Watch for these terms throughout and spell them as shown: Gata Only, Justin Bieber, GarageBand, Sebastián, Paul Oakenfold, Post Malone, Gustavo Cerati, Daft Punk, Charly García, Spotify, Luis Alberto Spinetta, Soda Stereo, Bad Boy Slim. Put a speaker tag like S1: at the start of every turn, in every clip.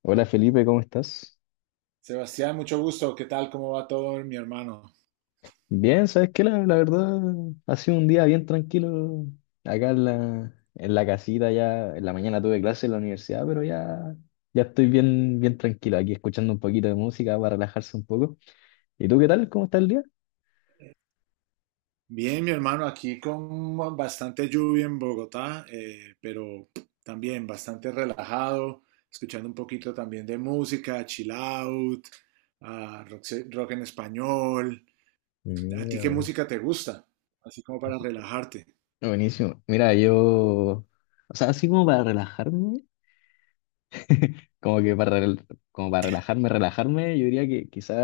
S1: Hola Felipe, ¿cómo estás?
S2: Sebastián, mucho gusto. ¿Qué tal? ¿Cómo va todo, mi hermano?
S1: Bien, ¿sabes qué? La verdad ha sido un día bien tranquilo acá en la casita ya, en la mañana tuve clase en la universidad, pero ya estoy bien, bien tranquilo aquí escuchando un poquito de música para relajarse un poco. ¿Y tú qué tal? ¿Cómo está el día?
S2: Bien, mi hermano, aquí con bastante lluvia en Bogotá, pero también bastante relajado, escuchando un poquito también de música, chill out, ah, rock, rock en español. ¿A ti qué
S1: Mira,
S2: música te gusta? Así como para relajarte.
S1: buenísimo. Mira, yo, o sea, así como para relajarme, como que para, rel- como para relajarme, relajarme, yo diría que quizá.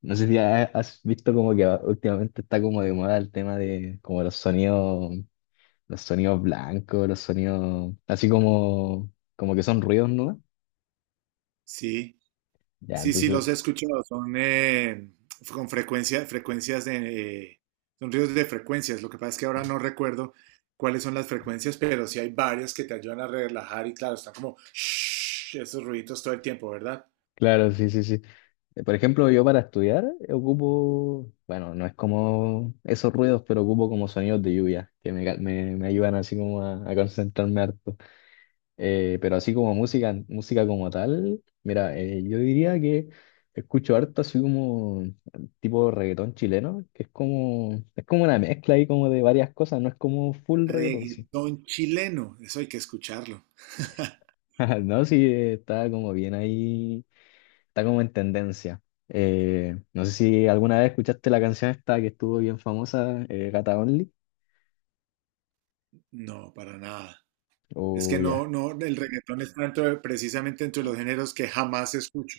S1: No sé si has visto como que últimamente está como de moda el tema de como los sonidos, blancos, los sonidos así como que son ruidos, ¿no?
S2: Sí.
S1: Ya,
S2: Sí, sí, los
S1: entonces,
S2: he escuchado. Son con frecuencia, frecuencias de, son ríos de frecuencias. Lo que pasa es que ahora no recuerdo cuáles son las frecuencias, pero sí hay varias que te ayudan a relajar y claro, están como shhh, esos ruiditos todo el tiempo, ¿verdad?
S1: claro, sí, sí, sí. Por ejemplo, yo para estudiar ocupo, bueno, no es como esos ruidos, pero ocupo como sonidos de lluvia, que me ayudan así como a concentrarme harto. Pero así como música, música como tal, mira, yo diría que escucho harto así como tipo reggaetón chileno, que es como una mezcla ahí como de varias cosas, no es como full reggaetón, sí.
S2: Reggaetón chileno, eso hay que escucharlo.
S1: No, sí, está como bien ahí, está como en tendencia. No sé si alguna vez escuchaste la canción esta que estuvo bien famosa, Gata Only,
S2: No, para nada. Es que
S1: o ya.
S2: no, no, el reggaetón está precisamente entre los géneros que jamás escucho.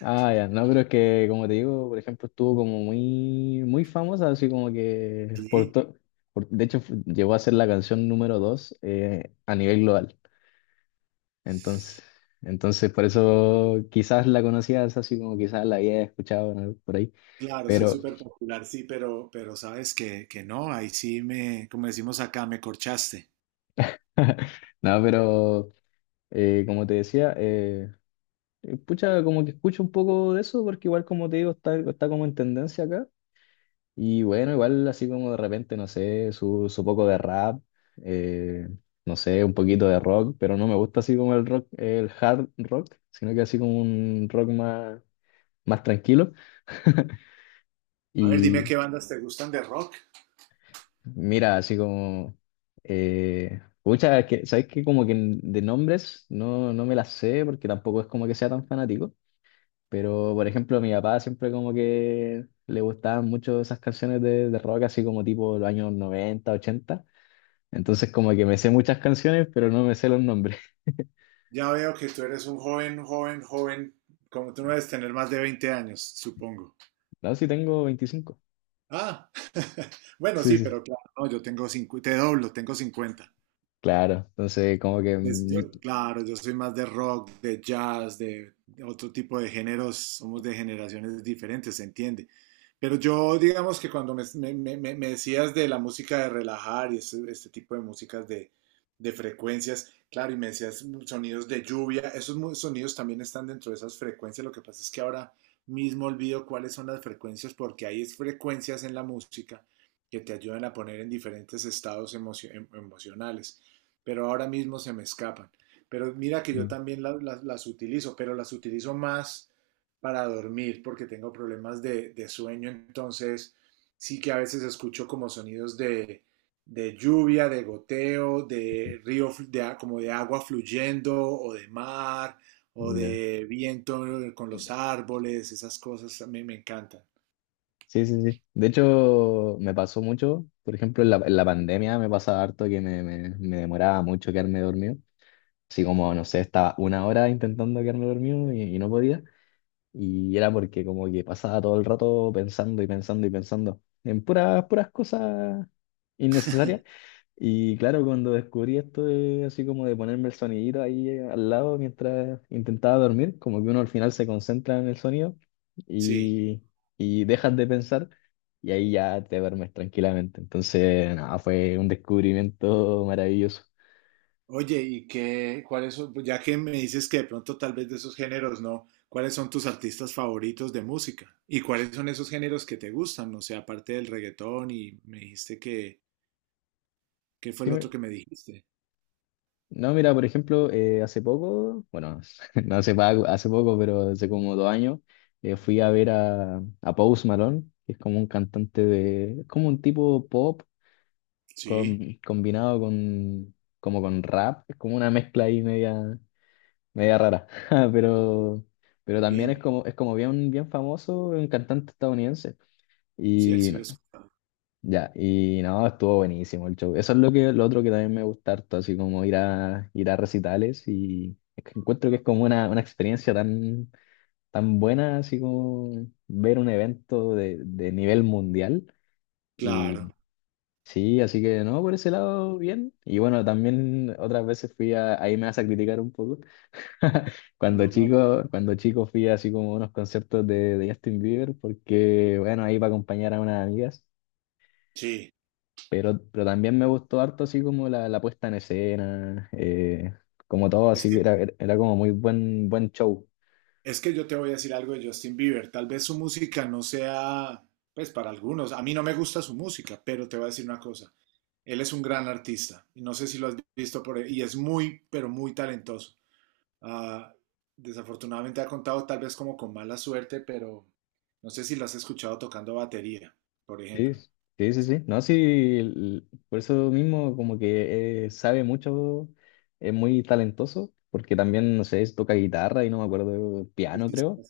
S1: Ah, ya, no, pero es que, como te digo, por ejemplo, estuvo como muy, muy famosa, así como que,
S2: Sí.
S1: de hecho, llegó a ser la canción número 2, a nivel global. Entonces, entonces, por eso quizás la conocías, así como quizás la había escuchado, ¿no? Por ahí,
S2: Claro, sí es
S1: pero,
S2: súper popular, sí, pero sabes que no, ahí sí me, como decimos acá, me corchaste.
S1: no, pero, como te decía, pucha, como que escucho un poco de eso, porque igual, como te digo, está como en tendencia acá. Y bueno, igual así como de repente, no sé, su poco de rap, eh, no sé, un poquito de rock, pero no me gusta así como el rock, el hard rock, sino que así como un rock más tranquilo.
S2: A ver, dime
S1: Y
S2: qué bandas te gustan de rock.
S1: mira, así como, pucha, es que, ¿sabes qué? Como que de nombres no me las sé porque tampoco es como que sea tan fanático, pero por ejemplo, a mi papá siempre como que le gustaban mucho esas canciones de rock, así como tipo los años 90 ochenta. Entonces como que me sé muchas canciones, pero no me sé los nombres.
S2: Ya veo que tú eres un joven, joven, joven, como tú no debes tener más de 20 años, supongo.
S1: No, sí tengo 25.
S2: Ah, bueno,
S1: Sí,
S2: sí,
S1: sí.
S2: pero claro, no, yo tengo cincuenta. Te doblo, tengo 50.
S1: Claro, entonces como que
S2: Pues yo, claro, yo soy más de rock, de jazz, de otro tipo de géneros, somos de generaciones diferentes, se entiende. Pero yo, digamos que cuando me decías de la música de relajar y este tipo de músicas de frecuencias, claro, y me decías sonidos de lluvia, esos sonidos también están dentro de esas frecuencias, lo que pasa es que ahora mismo olvido cuáles son las frecuencias, porque hay frecuencias en la música que te ayudan a poner en diferentes estados emocionales, pero ahora mismo se me escapan. Pero mira que yo
S1: mm,
S2: también las utilizo, pero las utilizo más para dormir porque tengo problemas de sueño, entonces sí que a veces escucho como sonidos de lluvia, de goteo, de río, de, como de agua fluyendo o de mar o
S1: ya.
S2: de viento con los árboles, esas cosas me, me encantan.
S1: Sí, sí, sí. De hecho, me pasó mucho, por ejemplo, en la pandemia me pasaba harto que me demoraba mucho quedarme dormido. Así como, no sé, estaba una hora intentando quedarme dormido y no podía. Y era porque como que pasaba todo el rato pensando y pensando y pensando en puras, puras cosas innecesarias. Y claro, cuando descubrí esto de, así como de ponerme el sonidito ahí, al lado mientras intentaba dormir, como que uno al final se concentra en el sonido
S2: Sí.
S1: y, y dejas de pensar y ahí ya te duermes tranquilamente. Entonces, nada, fue un descubrimiento maravilloso.
S2: Oye, ¿y qué, cuáles son? Pues, ya que me dices que de pronto tal vez de esos géneros no, ¿cuáles son tus artistas favoritos de música? ¿Y cuáles son esos géneros que te gustan? O sea, aparte del reggaetón y me dijiste que, ¿qué fue
S1: Sí,
S2: el otro que me dijiste?
S1: no, mira, por ejemplo, hace poco, bueno, no hace, pa- hace poco, pero hace como 2 años, fui a ver a Post Malone, que es como un cantante de, es como un tipo pop con-
S2: Sí,
S1: combinado como con rap, es como una mezcla ahí media rara. pero, pero, también es
S2: bien,
S1: como, es como bien, bien famoso, un cantante estadounidense.
S2: sí, él
S1: Y
S2: sí lo escuchaba.
S1: ya, y no, estuvo buenísimo el show. Eso es lo que, lo otro que también me gusta harto, así como ir a recitales y es que encuentro que es como una experiencia tan, tan buena, así como ver un evento de nivel mundial.
S2: Claro,
S1: Y sí, así que no, por ese lado, bien. Y bueno, también otras veces fui a, ahí me vas a criticar un poco.
S2: no, no,
S1: Cuando chico fui así como a unos conciertos de Justin Bieber, porque bueno, ahí para acompañar a unas amigas.
S2: sí.
S1: Pero también me gustó harto así como la puesta en escena, como todo,
S2: Es
S1: así
S2: que
S1: era como muy buen, buen show.
S2: Es que yo te voy a decir algo de Justin Bieber. Tal vez su música no sea, pues para algunos, a mí no me gusta su música, pero te voy a decir una cosa. Él es un gran artista y no sé si lo has visto por ahí, y es muy, pero muy talentoso. Ah, desafortunadamente ha contado tal vez como con mala suerte, pero no sé si lo has escuchado tocando batería, por
S1: Sí,
S2: ejemplo.
S1: sí, sí, sí. No, sí, por eso mismo, como que sabe mucho, es muy talentoso, porque también, no sé, toca guitarra y no me acuerdo,
S2: Y
S1: piano
S2: sí, sí.
S1: creo.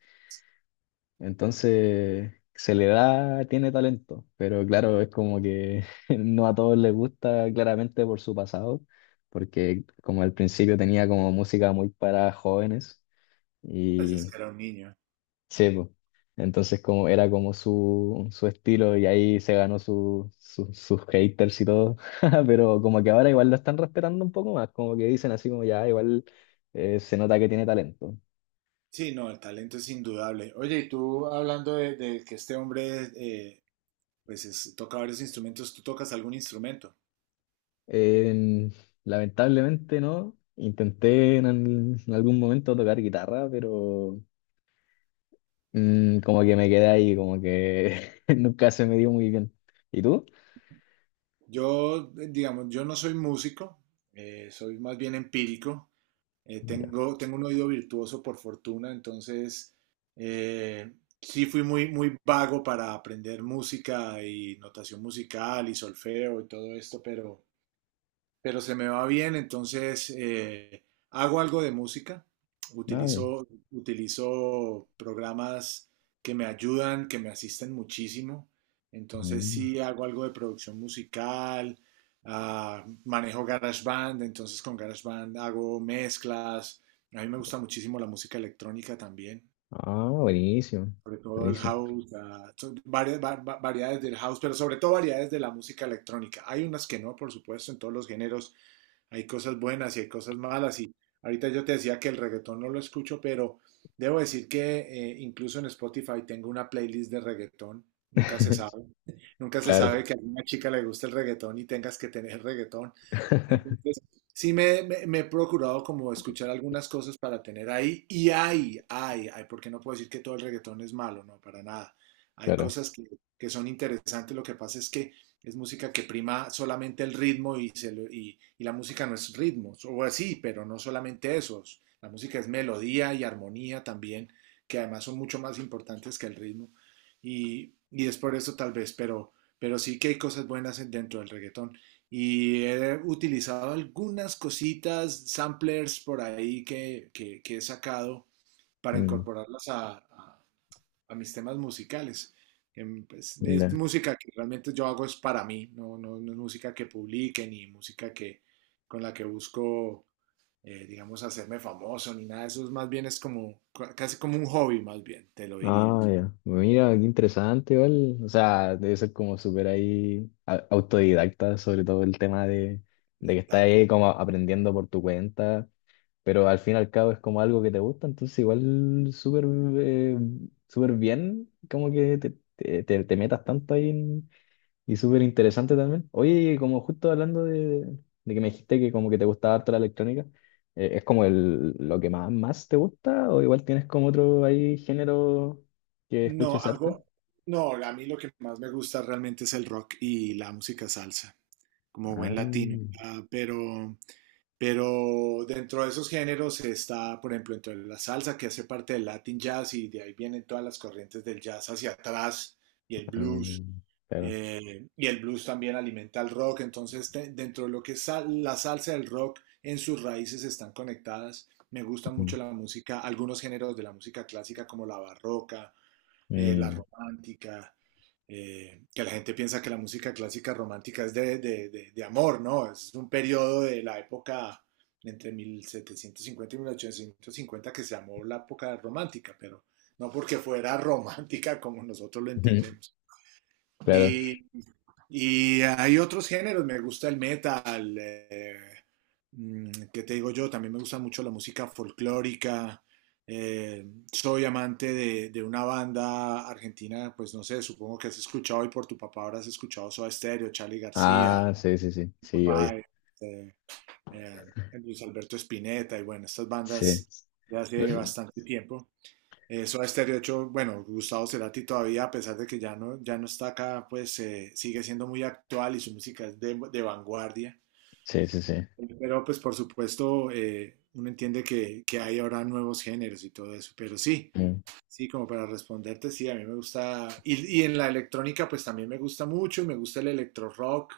S1: Entonces, se le da, tiene talento, pero claro, es como que no a todos les gusta claramente por su pasado, porque como al principio tenía como música muy para jóvenes
S2: Pues es
S1: y
S2: que era un niño.
S1: sí, po. Entonces como era como su estilo y ahí se ganó sus haters y todo. Pero como que ahora igual lo están respetando un poco más, como que dicen así como ya, igual, se nota que tiene talento.
S2: Sí, no, el talento es indudable. Oye, y tú hablando de que este hombre pues toca varios instrumentos. ¿Tú tocas algún instrumento?
S1: En- Lamentablemente no. Intenté en algún momento tocar guitarra, pero como que me quedé ahí, como que nunca se me dio muy bien. ¿Y tú?
S2: Yo, digamos, yo no soy músico, soy más bien empírico.
S1: Ya,
S2: Tengo, tengo un oído virtuoso por fortuna, entonces eh, sí fui muy, muy vago para aprender música y notación musical y solfeo y todo esto, pero se me va bien, entonces hago algo de música,
S1: nada bien.
S2: utilizo, utilizo programas que me ayudan, que me asisten muchísimo, entonces
S1: Mm.
S2: sí hago algo de producción musical, ah, manejo GarageBand, entonces con GarageBand hago mezclas, a mí me gusta muchísimo la música electrónica también.
S1: Ah, buenísimo.
S2: Sobre todo el
S1: Buenísimo.
S2: house, ah, variedades del house, pero sobre todo variedades de la música electrónica. Hay unas que no, por supuesto, en todos los géneros, hay cosas buenas y hay cosas malas. Y ahorita yo te decía que el reggaetón no lo escucho, pero debo decir que incluso en Spotify tengo una playlist de reggaetón. Nunca se sabe. Nunca se sabe
S1: Claro,
S2: que a una chica le guste el reggaetón y tengas que tener reggaetón. Entonces, sí me, me he procurado como escuchar algunas cosas para tener ahí, y hay, porque no puedo decir que todo el reggaetón es malo, no, para nada. Hay
S1: claro.
S2: cosas que son interesantes, lo que pasa es que es música que prima solamente el ritmo y, y la música no es ritmo, o así, pero no solamente eso, la música es melodía y armonía también, que además son mucho más importantes que el ritmo, y es por eso tal vez, pero sí que hay cosas buenas dentro del reggaetón. Y he utilizado algunas cositas, samplers por ahí que, que he sacado para
S1: Mm,
S2: incorporarlas a, a mis temas musicales. Pues, es
S1: ya.
S2: música que realmente yo hago es para mí, no, no, no es música que publique ni música que, con la que busco, digamos, hacerme famoso ni nada de eso. Es más bien es como, casi como un hobby, más bien, te lo diría,
S1: Ah, ya. Mira, qué interesante, igual. O sea, debe ser como súper ahí, autodidacta, sobre todo el tema de que estás
S2: tal cual.
S1: ahí como aprendiendo por tu cuenta, pero al fin y al cabo es como algo que te gusta, entonces igual súper, eh, súper bien, como que te metas tanto ahí y súper interesante también. Oye, como justo hablando de que me dijiste que como que te gustaba harto la electrónica, ¿es como lo que más te gusta o igual tienes como otro ahí género que
S2: No,
S1: escuches harto?
S2: hago, no, a mí lo que más me gusta realmente es el rock y la música salsa, como buen
S1: Ah,
S2: latino. Ah, pero dentro de esos géneros está, por ejemplo, dentro de la salsa, que hace parte del Latin Jazz, y de ahí vienen todas las corrientes del jazz hacia atrás y el
S1: ah,
S2: blues.
S1: claro.
S2: Y el blues también alimenta al rock, entonces dentro de lo que es la salsa del rock en sus raíces están conectadas. Me gusta mucho
S1: Mm,
S2: la música, algunos géneros de la música clásica como la barroca, la
S1: mm,
S2: romántica, que la gente piensa que la música clásica romántica es de, de amor, ¿no? Es un periodo de la época entre 1750 y mil ochocientos cincuenta, que se llamó la época romántica, pero no porque fuera romántica como nosotros lo entendemos.
S1: claro.
S2: Y, y hay otros géneros, me gusta el metal, ¿qué te digo yo? También me gusta mucho la música folclórica. eh, Soy amante de una banda argentina, pues no sé, supongo que has escuchado y por tu papá habrás escuchado Soda Stereo, Charly García,
S1: Ah, sí, sí, sí,
S2: Fito,
S1: sí, oye,
S2: eh, eh, Luis Alberto Spinetta y bueno, estas
S1: sí.
S2: bandas de hace bastante tiempo. Eso Soda Stereo, de hecho, bueno, Gustavo Cerati todavía, a pesar de que ya no está acá, pues sigue siendo muy actual y su música es de vanguardia.
S1: Sí, sí, sí.
S2: Pero pues por supuesto, uno entiende que hay ahora nuevos géneros y todo eso. Pero sí,
S1: Mm.
S2: sí, como para responderte, sí, a mí me gusta. Y en la electrónica, pues también me gusta mucho, me gusta el electro rock,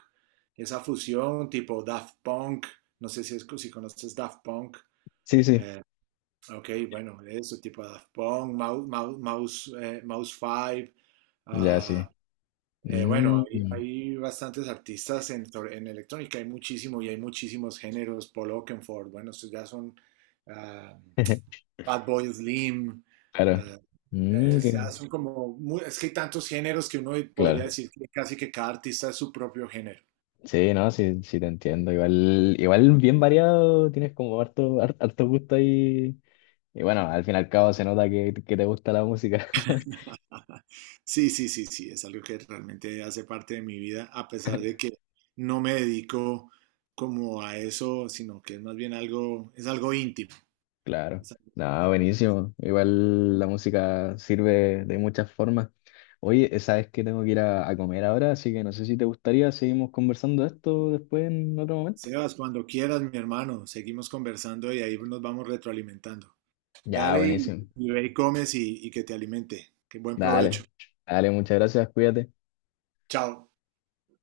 S2: esa fusión tipo Daft Punk, no sé si, es, si conoces Daft Punk.
S1: Sí, sí,
S2: Ok, bueno, eso, tipo Daft Punk, Mouse 5.
S1: ya sí.
S2: Ah, bueno,
S1: Mm.
S2: hay bastantes artistas en, en electrónica, hay muchísimo y hay muchísimos géneros. Paul Oakenfold, bueno, estos ya son ah, Bad Boy Slim.
S1: Claro.
S2: Ah,
S1: Mm,
S2: ya son como, es que hay tantos géneros que uno podría
S1: claro.
S2: decir que casi que cada artista es su propio género.
S1: Sí, no, sí, sí te entiendo. Igual bien variado, tienes como harto gusto ahí. Y bueno, al fin y al cabo se nota que te gusta la música.
S2: Sí, sí, sí, sí, es algo que realmente hace parte de mi vida, a pesar de que no me dedico como a eso, sino que es más bien algo, es algo íntimo.
S1: Claro.
S2: Es algo
S1: No,
S2: íntimo.
S1: buenísimo. Igual la música sirve de muchas formas. Oye, sabes que tengo que ir a comer ahora, así que no sé si te gustaría, seguimos conversando de esto después en otro momento.
S2: Sebas, cuando quieras, mi hermano, seguimos conversando y ahí nos vamos retroalimentando.
S1: Ya,
S2: Dale
S1: buenísimo.
S2: y ve y comes y que te alimente. Que buen
S1: Dale,
S2: provecho.
S1: dale, muchas gracias, cuídate.
S2: Chao.